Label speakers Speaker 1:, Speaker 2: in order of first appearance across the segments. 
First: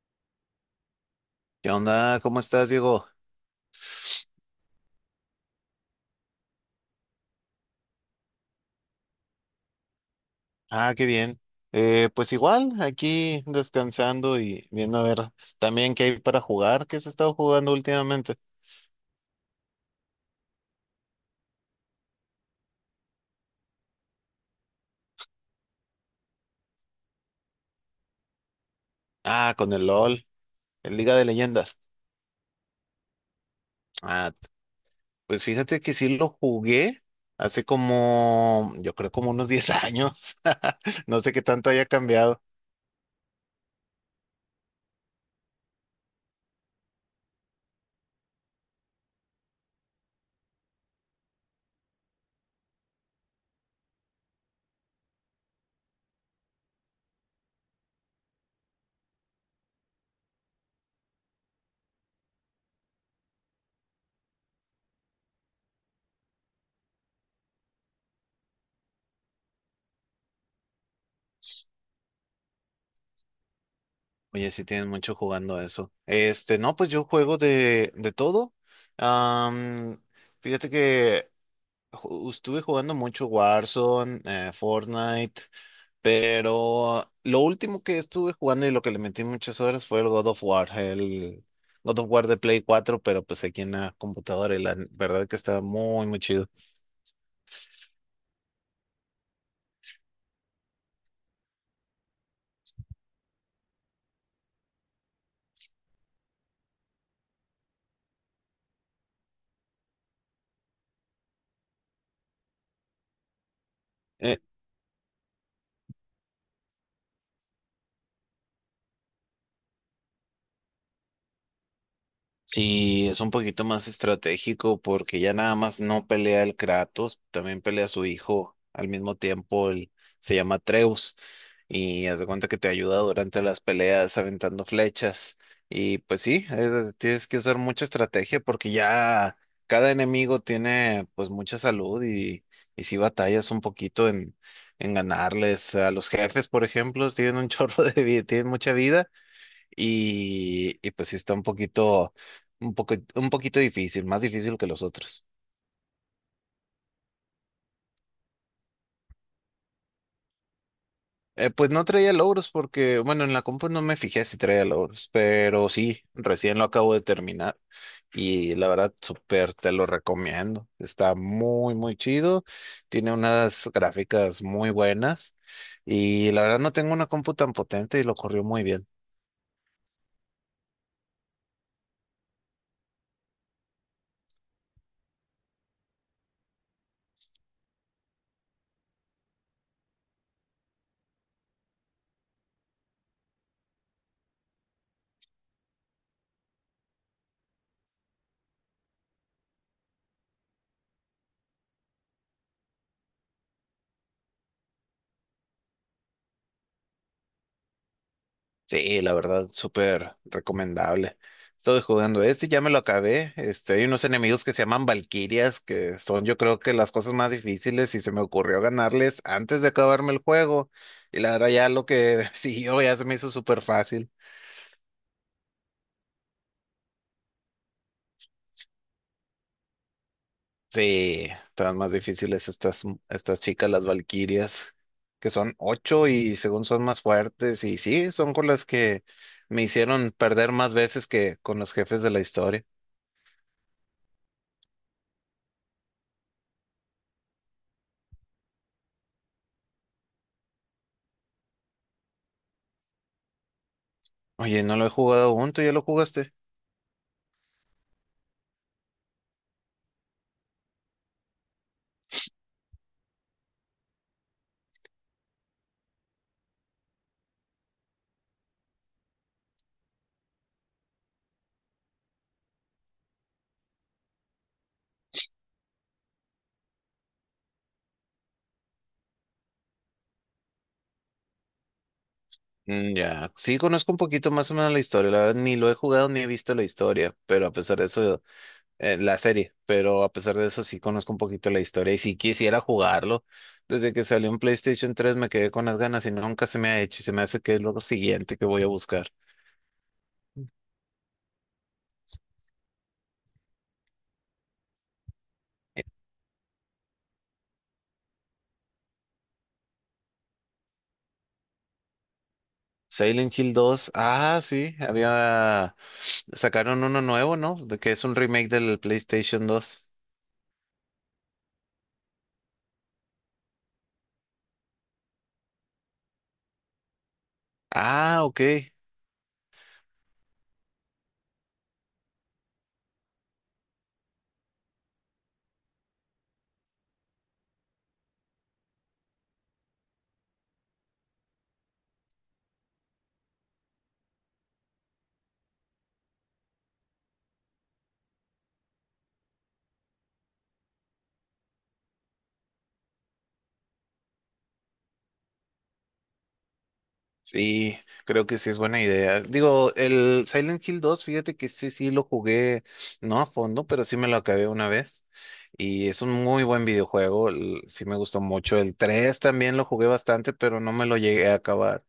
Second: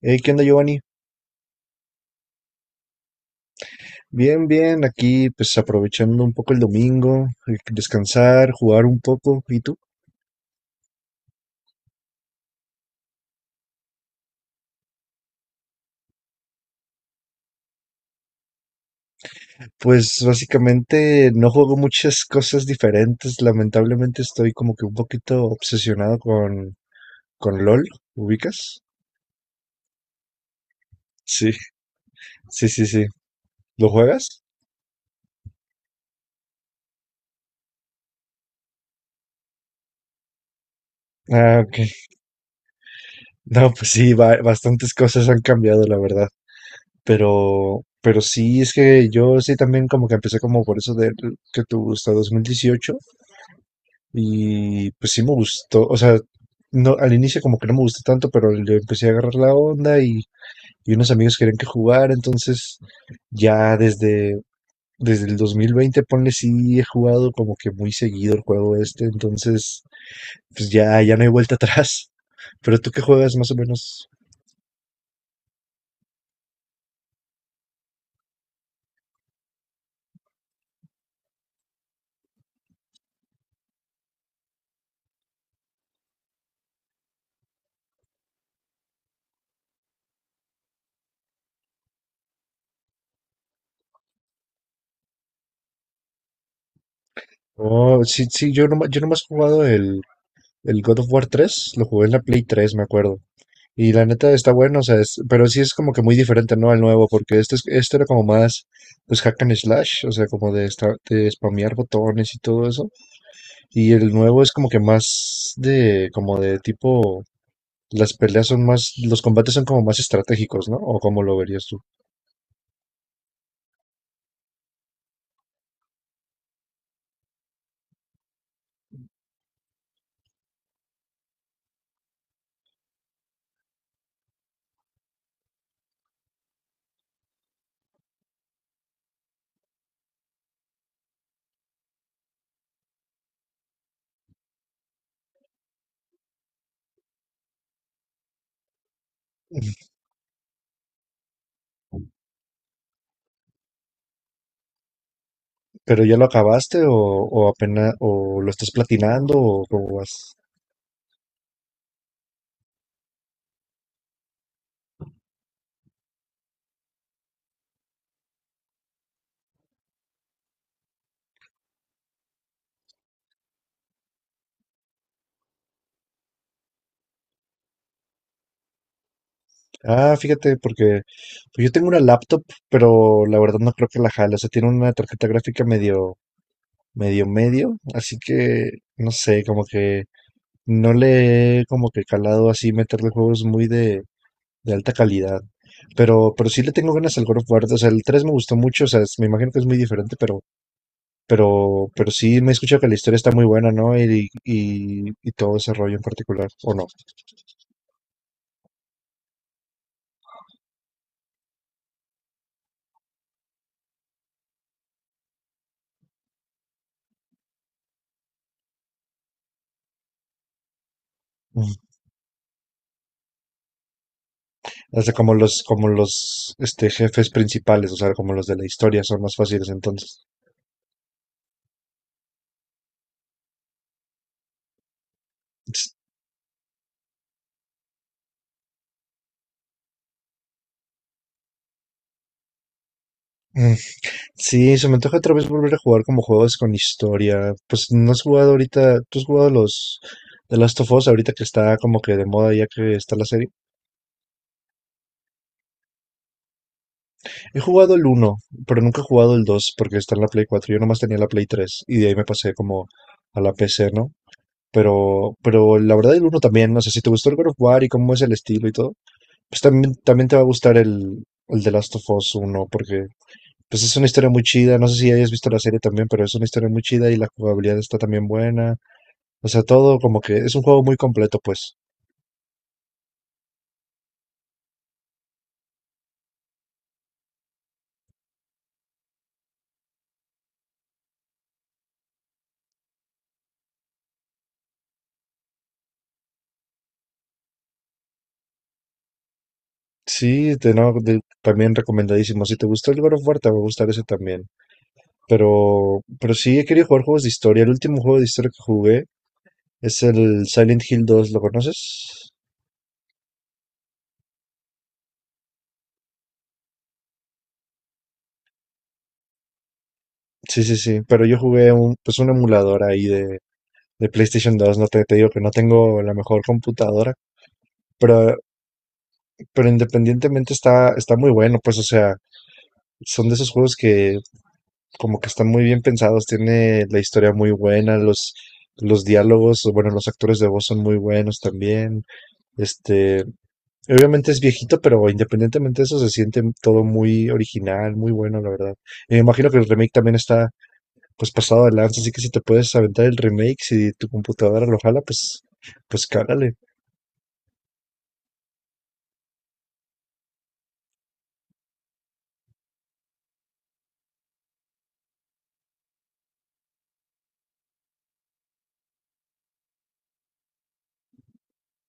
Speaker 1: Hey, ¿qué onda, Giovanni?
Speaker 2: ¿Qué onda? ¿Cómo estás, Diego?
Speaker 1: Bien, bien, aquí pues aprovechando un poco el domingo, descansar, jugar un poco. ¿Y tú?
Speaker 2: Ah, qué bien. Pues igual, aquí descansando y viendo a ver también qué hay para jugar, qué se ha estado jugando últimamente.
Speaker 1: Pues básicamente no juego muchas cosas diferentes. Lamentablemente estoy como que un poquito obsesionado con LOL. ¿Ubicas?
Speaker 2: Ah, con el LOL, el Liga de
Speaker 1: Sí,
Speaker 2: Leyendas.
Speaker 1: sí, sí, sí. ¿Lo
Speaker 2: Ah,
Speaker 1: juegas?
Speaker 2: pues fíjate que sí lo jugué hace como, yo creo como unos 10 años. No sé qué
Speaker 1: Ah,
Speaker 2: tanto
Speaker 1: ok.
Speaker 2: haya cambiado.
Speaker 1: No, pues sí, bastantes cosas han cambiado, la verdad. Pero sí, es que yo sí también como que empecé como por eso de que te gusta 2018. Y pues sí me gustó, o sea, no, al inicio como que no me gustó tanto, pero le empecé a agarrar la onda y unos amigos querían que jugar, entonces ya desde el 2020, ponle, sí he jugado como que muy seguido el juego este, entonces pues ya no hay vuelta atrás. Pero tú qué juegas más o menos.
Speaker 2: Oye, sí tienes mucho jugando eso. Este, no, pues yo juego de todo. Am, Fíjate que estuve jugando mucho Warzone, Fortnite, pero lo último que estuve jugando y lo que le metí muchas horas fue el God of War, el God of War de Play cuatro, pero pues aquí en la computadora y la verdad que está muy, muy chido.
Speaker 1: Oh, sí, sí, yo, no, yo nomás he jugado el God of War 3 lo jugué en la Play 3 me acuerdo. Y la neta está bueno, o sea, pero sí es como que muy diferente, ¿no? Al nuevo, porque este, este era como más, pues, hack and slash, o sea, como de, estar, de spamear botones y todo eso. Y el
Speaker 2: Eh,
Speaker 1: nuevo es como que más de, como de tipo, las peleas son más, los combates son como más estratégicos, ¿no? ¿O cómo lo verías tú?
Speaker 2: sí, es un poquito más estratégico porque ya nada más no pelea el Kratos, también pelea a su hijo al mismo tiempo, se llama Atreus. Y haz de cuenta que te ayuda durante las peleas aventando flechas. Y pues sí, tienes que usar mucha estrategia porque ya cada enemigo tiene pues mucha salud y si batallas un poquito en ganarles. A los jefes, por ejemplo, tienen un chorro de vida, tienen mucha vida y pues sí está un poquito, un poco, un poquito difícil, más difícil que los otros.
Speaker 1: ¿Pero ya lo acabaste o apenas, o lo estás platinando o cómo vas?
Speaker 2: Pues no traía logros porque, bueno, en la compu no me fijé si traía logros, pero sí, recién lo acabo de terminar y la verdad, súper te lo recomiendo. Está muy, muy chido, tiene unas gráficas muy buenas y la verdad no tengo una compu tan potente y lo corrió muy bien.
Speaker 1: Ah, fíjate, porque pues, yo tengo una laptop, pero la verdad no creo que la jale. O sea, tiene una tarjeta gráfica medio, medio, medio. Así que, no sé, como que no le he como que calado así meterle juegos muy de alta calidad. Pero sí le tengo ganas al God of War. O sea, el 3 me gustó mucho. O sea, me imagino que es muy diferente, pero sí me he escuchado que la historia está muy buena, ¿no? Y todo ese rollo en particular, ¿o no?
Speaker 2: Sí, la verdad, súper recomendable. Estoy jugando este, ya me lo acabé. Este, hay unos enemigos que se llaman Valquirias, que son yo creo que las cosas más difíciles y se me ocurrió ganarles antes de acabarme el juego. Y la verdad ya lo que siguió ya se me hizo súper fácil.
Speaker 1: O sea, como los jefes principales, o sea, como los de la historia, son más fáciles entonces.
Speaker 2: Sí, estaban más difíciles estas, estas chicas, las Valquirias, que son
Speaker 1: Ts-
Speaker 2: ocho y según son más fuertes. Y sí, son con las que me hicieron perder más veces que con los jefes de la historia.
Speaker 1: mm. Sí, se me antoja otra vez volver a jugar como juegos con historia. Pues no has jugado ahorita, tú has jugado los The Last of Us ahorita que está como que de moda ya que está la serie.
Speaker 2: Oye, no lo he jugado aún, ¿tú ya lo jugaste?
Speaker 1: He jugado el uno pero nunca he jugado el 2 porque está en la Play cuatro. Yo nomás tenía la Play 3 y de ahí me pasé como a la PC, ¿no? Pero la verdad el uno también, no sé si te gustó el God of War y cómo es el estilo y todo. Pues también te va a gustar el The Last of Us uno porque pues es una historia muy chida. No sé si hayas visto la serie también, pero es una historia muy chida y la jugabilidad está también buena. O sea, todo como que es un juego muy completo, pues.
Speaker 2: Mm, ya, sí conozco un poquito más o menos la historia, la verdad ni lo he jugado ni he visto la historia, pero a pesar de eso, la serie, pero a pesar de eso sí conozco un poquito la historia y si quisiera jugarlo, desde que salió en PlayStation 3 me quedé con las ganas y nunca se me ha hecho y se me hace que es lo siguiente que voy a buscar.
Speaker 1: Sí, de, no, también recomendadísimo. Si te gustó el God of War, te va a gustar ese también.
Speaker 2: Eh,
Speaker 1: Pero sí, he querido jugar juegos de historia. El último juego de historia que jugué es el Silent Hill 2, ¿lo conoces?
Speaker 2: Silent Hill 2, ah, sí, había, sacaron uno nuevo, ¿no? De que es un remake del PlayStation 2.
Speaker 1: Sí, sí, sí. Pero yo jugué un, pues un emulador ahí de PlayStation dos. No te digo que no tengo la mejor computadora.
Speaker 2: Ah,
Speaker 1: Pero
Speaker 2: ok.
Speaker 1: pero independientemente está muy bueno, pues, o sea, son de esos juegos que como que están muy bien pensados, tiene la historia muy buena, los diálogos, o bueno, los actores de voz son muy buenos también. Este, obviamente es viejito, pero independientemente de eso se siente todo muy original, muy bueno, la verdad. Y me imagino que el remake también está pues pasado de lanza, así que si te puedes aventar el remake, si tu computadora lo jala, pues cálale.
Speaker 2: Sí, creo que sí es buena idea. Digo, el Silent Hill 2, fíjate que sí, sí lo jugué, no a fondo, pero sí me lo acabé una vez. Y es un muy buen videojuego, sí me gustó mucho. El 3 también lo jugué bastante, pero no me lo llegué a acabar.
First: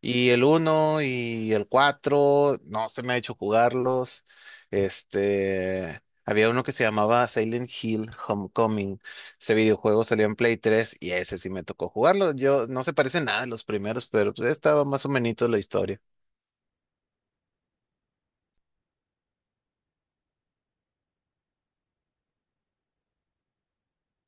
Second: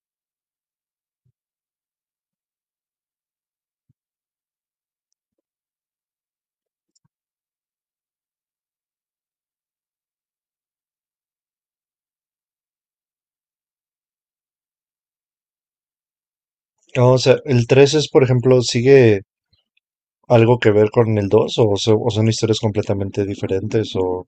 Speaker 2: Y el uno y el 4 no se me ha hecho jugarlos. Este, había uno que se llamaba Silent Hill Homecoming. Ese videojuego salió en Play 3 y ese sí me tocó jugarlo. Yo no se parece nada a los primeros, pero pues estaba más o menos la historia.
Speaker 1: No, o sea, el 3 es, por ejemplo, sigue algo que ver con el 2 o, o son historias completamente diferentes o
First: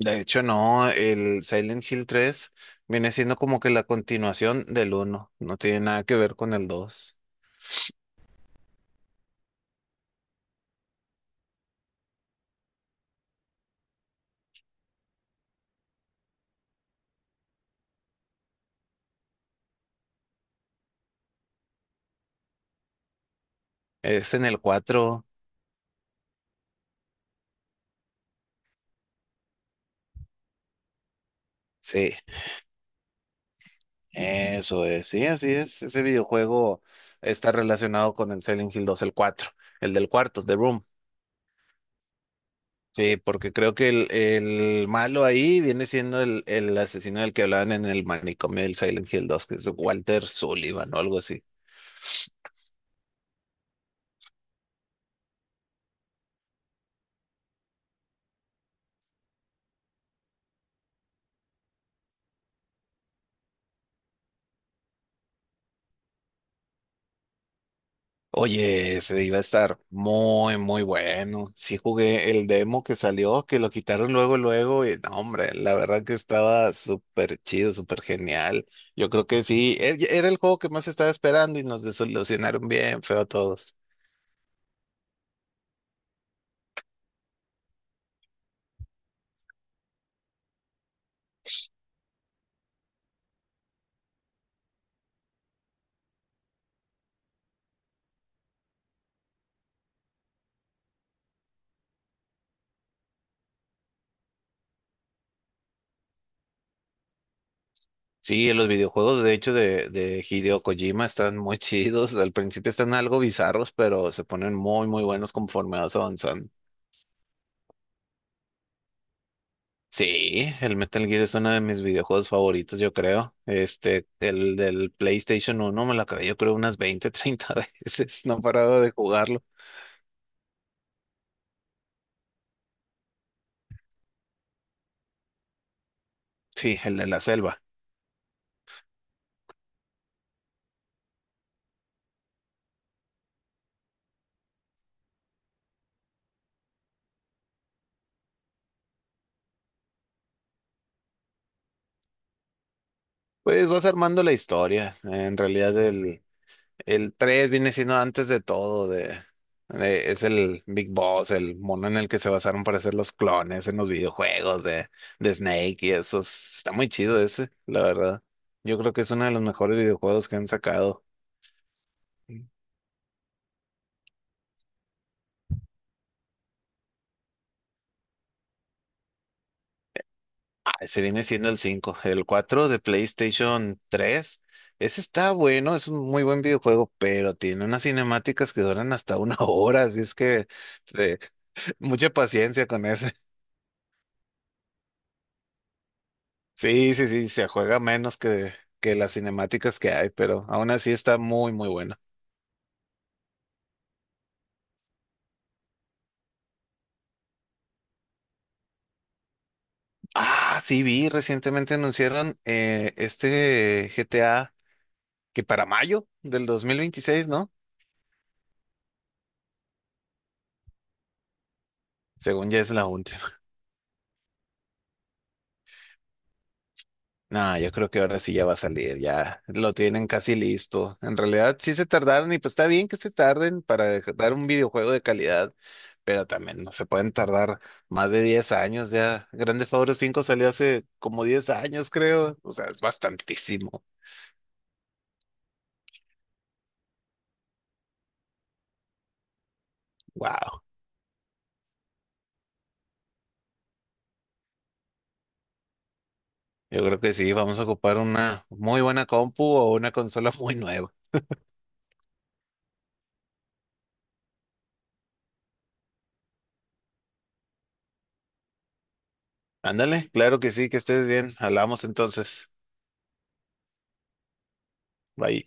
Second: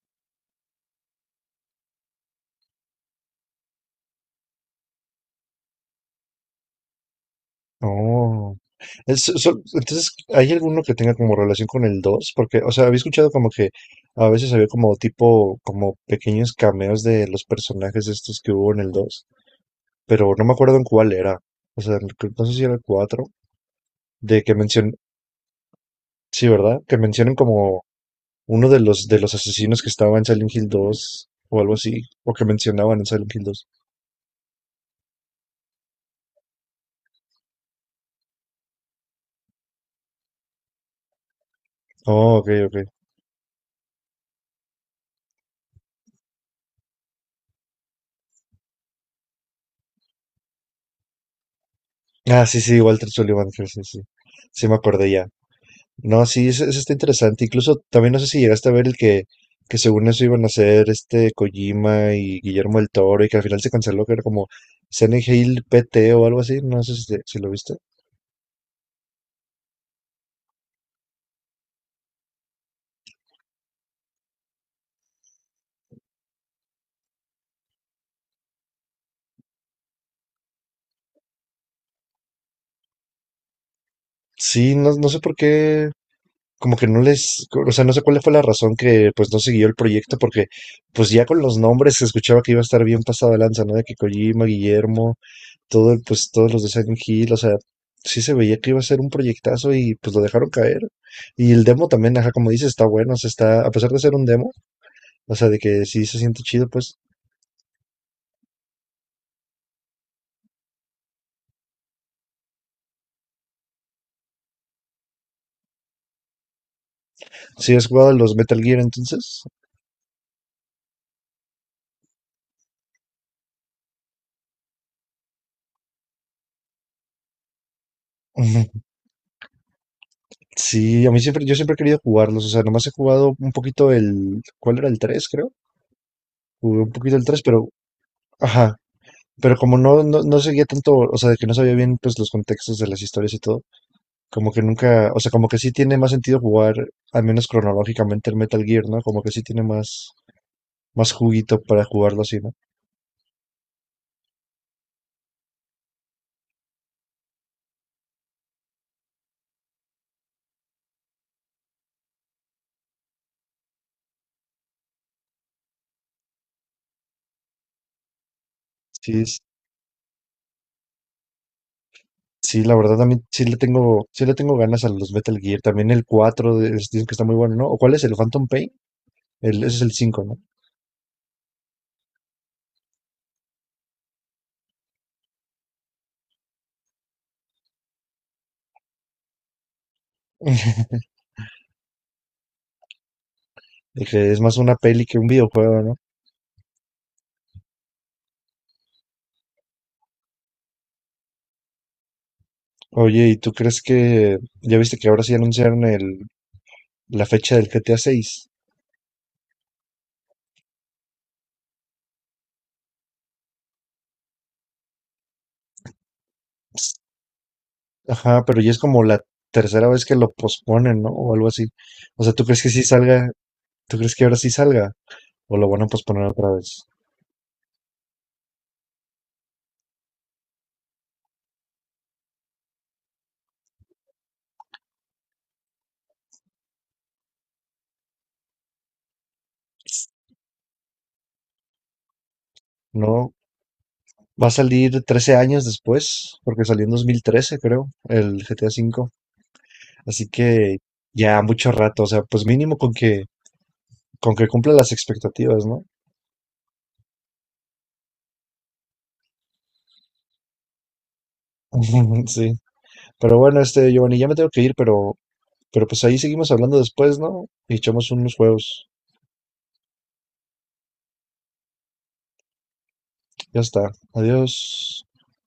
Speaker 2: De hecho, no, el Silent Hill 3 viene siendo como que la continuación del uno. No tiene nada que ver con el 2.
Speaker 1: no. Entonces, ¿hay alguno que tenga como relación con el dos? Porque, o sea, había escuchado como que a veces había como tipo, como pequeños cameos de los personajes estos que hubo en el 2 pero no me acuerdo en cuál era. O sea, no sé si era el 4
Speaker 2: Es
Speaker 1: de
Speaker 2: en
Speaker 1: que
Speaker 2: el
Speaker 1: mencionen,
Speaker 2: cuatro,
Speaker 1: sí, ¿verdad? Que mencionen como uno de los asesinos que estaba en Silent Hill 2 o algo así,
Speaker 2: sí.
Speaker 1: o que mencionaban en Silent Hill dos.
Speaker 2: Eso es, sí, así es. Ese videojuego está relacionado con el Silent Hill dos, el cuatro, el del cuarto, The Room.
Speaker 1: Oh, ok, ok.
Speaker 2: Sí, porque creo que el malo ahí viene siendo el asesino del que hablaban en el manicomio del Silent Hill 2, que es Walter Sullivan o algo así.
Speaker 1: Ah, sí, sí, Walter Sullivan, sí, sí, sí, sí me acordé ya. No, sí, eso está interesante. Incluso también no sé si llegaste a ver el que según eso iban a hacer Kojima y Guillermo del Toro y que al final se canceló, que era como Silent Hill PT o algo así. No sé si, si lo viste.
Speaker 2: Oye, se iba a estar muy, muy bueno. Sí jugué el demo que salió, que lo quitaron luego, luego, y no, hombre, la verdad que estaba súper chido, súper genial. Yo creo que sí, era el juego que más estaba esperando y nos desilusionaron bien feo a todos.
Speaker 1: Sí, no, no sé por qué, como que no les, o sea, no sé cuál fue la razón que pues no siguió el proyecto, porque pues ya con los nombres se escuchaba que iba a estar bien pasada lanza, ¿no? De que Kojima, Guillermo. Todo el, pues todos los de Silent Hill, o sea, sí se veía que iba a ser un proyectazo y pues lo dejaron caer. Y el demo también, ajá, como dices, está bueno, o sea, está, a pesar de ser un demo, o sea, de que sí se siente chido, pues,
Speaker 2: Sí, los videojuegos, de hecho, de Hideo Kojima están muy chidos. Al principio están algo bizarros, pero se ponen muy, muy buenos conforme vas avanzando.
Speaker 1: si has jugado los Metal Gear entonces,
Speaker 2: Sí, el Metal Gear es uno de mis videojuegos favoritos, yo creo. Este, el del PlayStation uno, me lo acabé, yo creo, unas 20, 30 veces. No he
Speaker 1: Ujú.
Speaker 2: parado de jugarlo.
Speaker 1: Sí, a mí siempre, yo siempre he querido jugarlos, o sea, nomás he jugado un poquito el, ¿cuál era el 3 creo?
Speaker 2: Sí,
Speaker 1: Jugué un
Speaker 2: el de
Speaker 1: poquito
Speaker 2: la
Speaker 1: el 3 pero,
Speaker 2: selva.
Speaker 1: ajá, pero como no seguía tanto, o sea, de que no sabía bien, pues, los contextos de las historias y todo. Como que nunca, o sea, como que sí tiene más sentido jugar, al menos cronológicamente, el Metal Gear, ¿no? Como que sí tiene más, más juguito para jugarlo así, ¿no?
Speaker 2: Pues vas armando la historia. En realidad, el 3 viene siendo antes de todo. De, es el Big Boss, el mono en el que se basaron para hacer los clones en los videojuegos de Snake y eso. Está muy chido ese, la verdad. Yo creo que es
Speaker 1: Sí,
Speaker 2: uno de los mejores videojuegos que han sacado.
Speaker 1: sí, la verdad también sí le tengo ganas a los Metal Gear. También el 4 dicen que está muy bueno, ¿no? ¿O cuál es el Phantom Pain? Ese es el cinco, ¿no?
Speaker 2: Se viene siendo el cinco. El 4 de PlayStation 3. Ese está bueno, es un muy buen videojuego, pero tiene unas cinemáticas que duran hasta una hora, así es que eh, mucha paciencia con ese.
Speaker 1: De que es más una peli que un videojuego, ¿no?
Speaker 2: Sí, sí, sí, se juega menos que las cinemáticas que hay, pero aún así está muy, muy bueno.
Speaker 1: Oye, ¿y tú crees que ya viste que ahora sí anunciaron la fecha del GTA 6?
Speaker 2: Ah, sí, vi, recientemente anunciaron este GTA que para mayo del 2026, ¿no?
Speaker 1: Ajá, pero ya es como la tercera vez que lo posponen, ¿no? O algo así. O sea, ¿tú
Speaker 2: Según ya
Speaker 1: crees que
Speaker 2: es
Speaker 1: sí
Speaker 2: la, ult-.
Speaker 1: salga? ¿Tú crees que ahora sí salga? ¿O lo van a posponer otra vez?
Speaker 2: No, yo creo que ahora sí ya va a salir, ya lo tienen casi listo. En realidad sí se tardaron y pues está bien que se tarden para dar un videojuego de calidad, pero también no se pueden tardar más de 10 años ya. Grande Auto 5 salió hace como 10 años, creo. O sea, es
Speaker 1: No,
Speaker 2: bastantísimo.
Speaker 1: va a salir 13 años después, porque salió en 2013, creo, el GTA V. Así
Speaker 2: Wow.
Speaker 1: que ya mucho rato, o sea, pues mínimo con que, cumpla las expectativas, ¿no?
Speaker 2: Yo creo que sí, vamos a ocupar una muy buena compu o una consola muy nueva.
Speaker 1: Sí. Pero bueno, Giovanni, ya me tengo que ir, pero, pues ahí seguimos hablando después, ¿no? Y echamos unos juegos.
Speaker 2: Ándale, claro que sí, que estés bien. Hablamos entonces.
Speaker 1: Ya está. Adiós.
Speaker 2: Bye.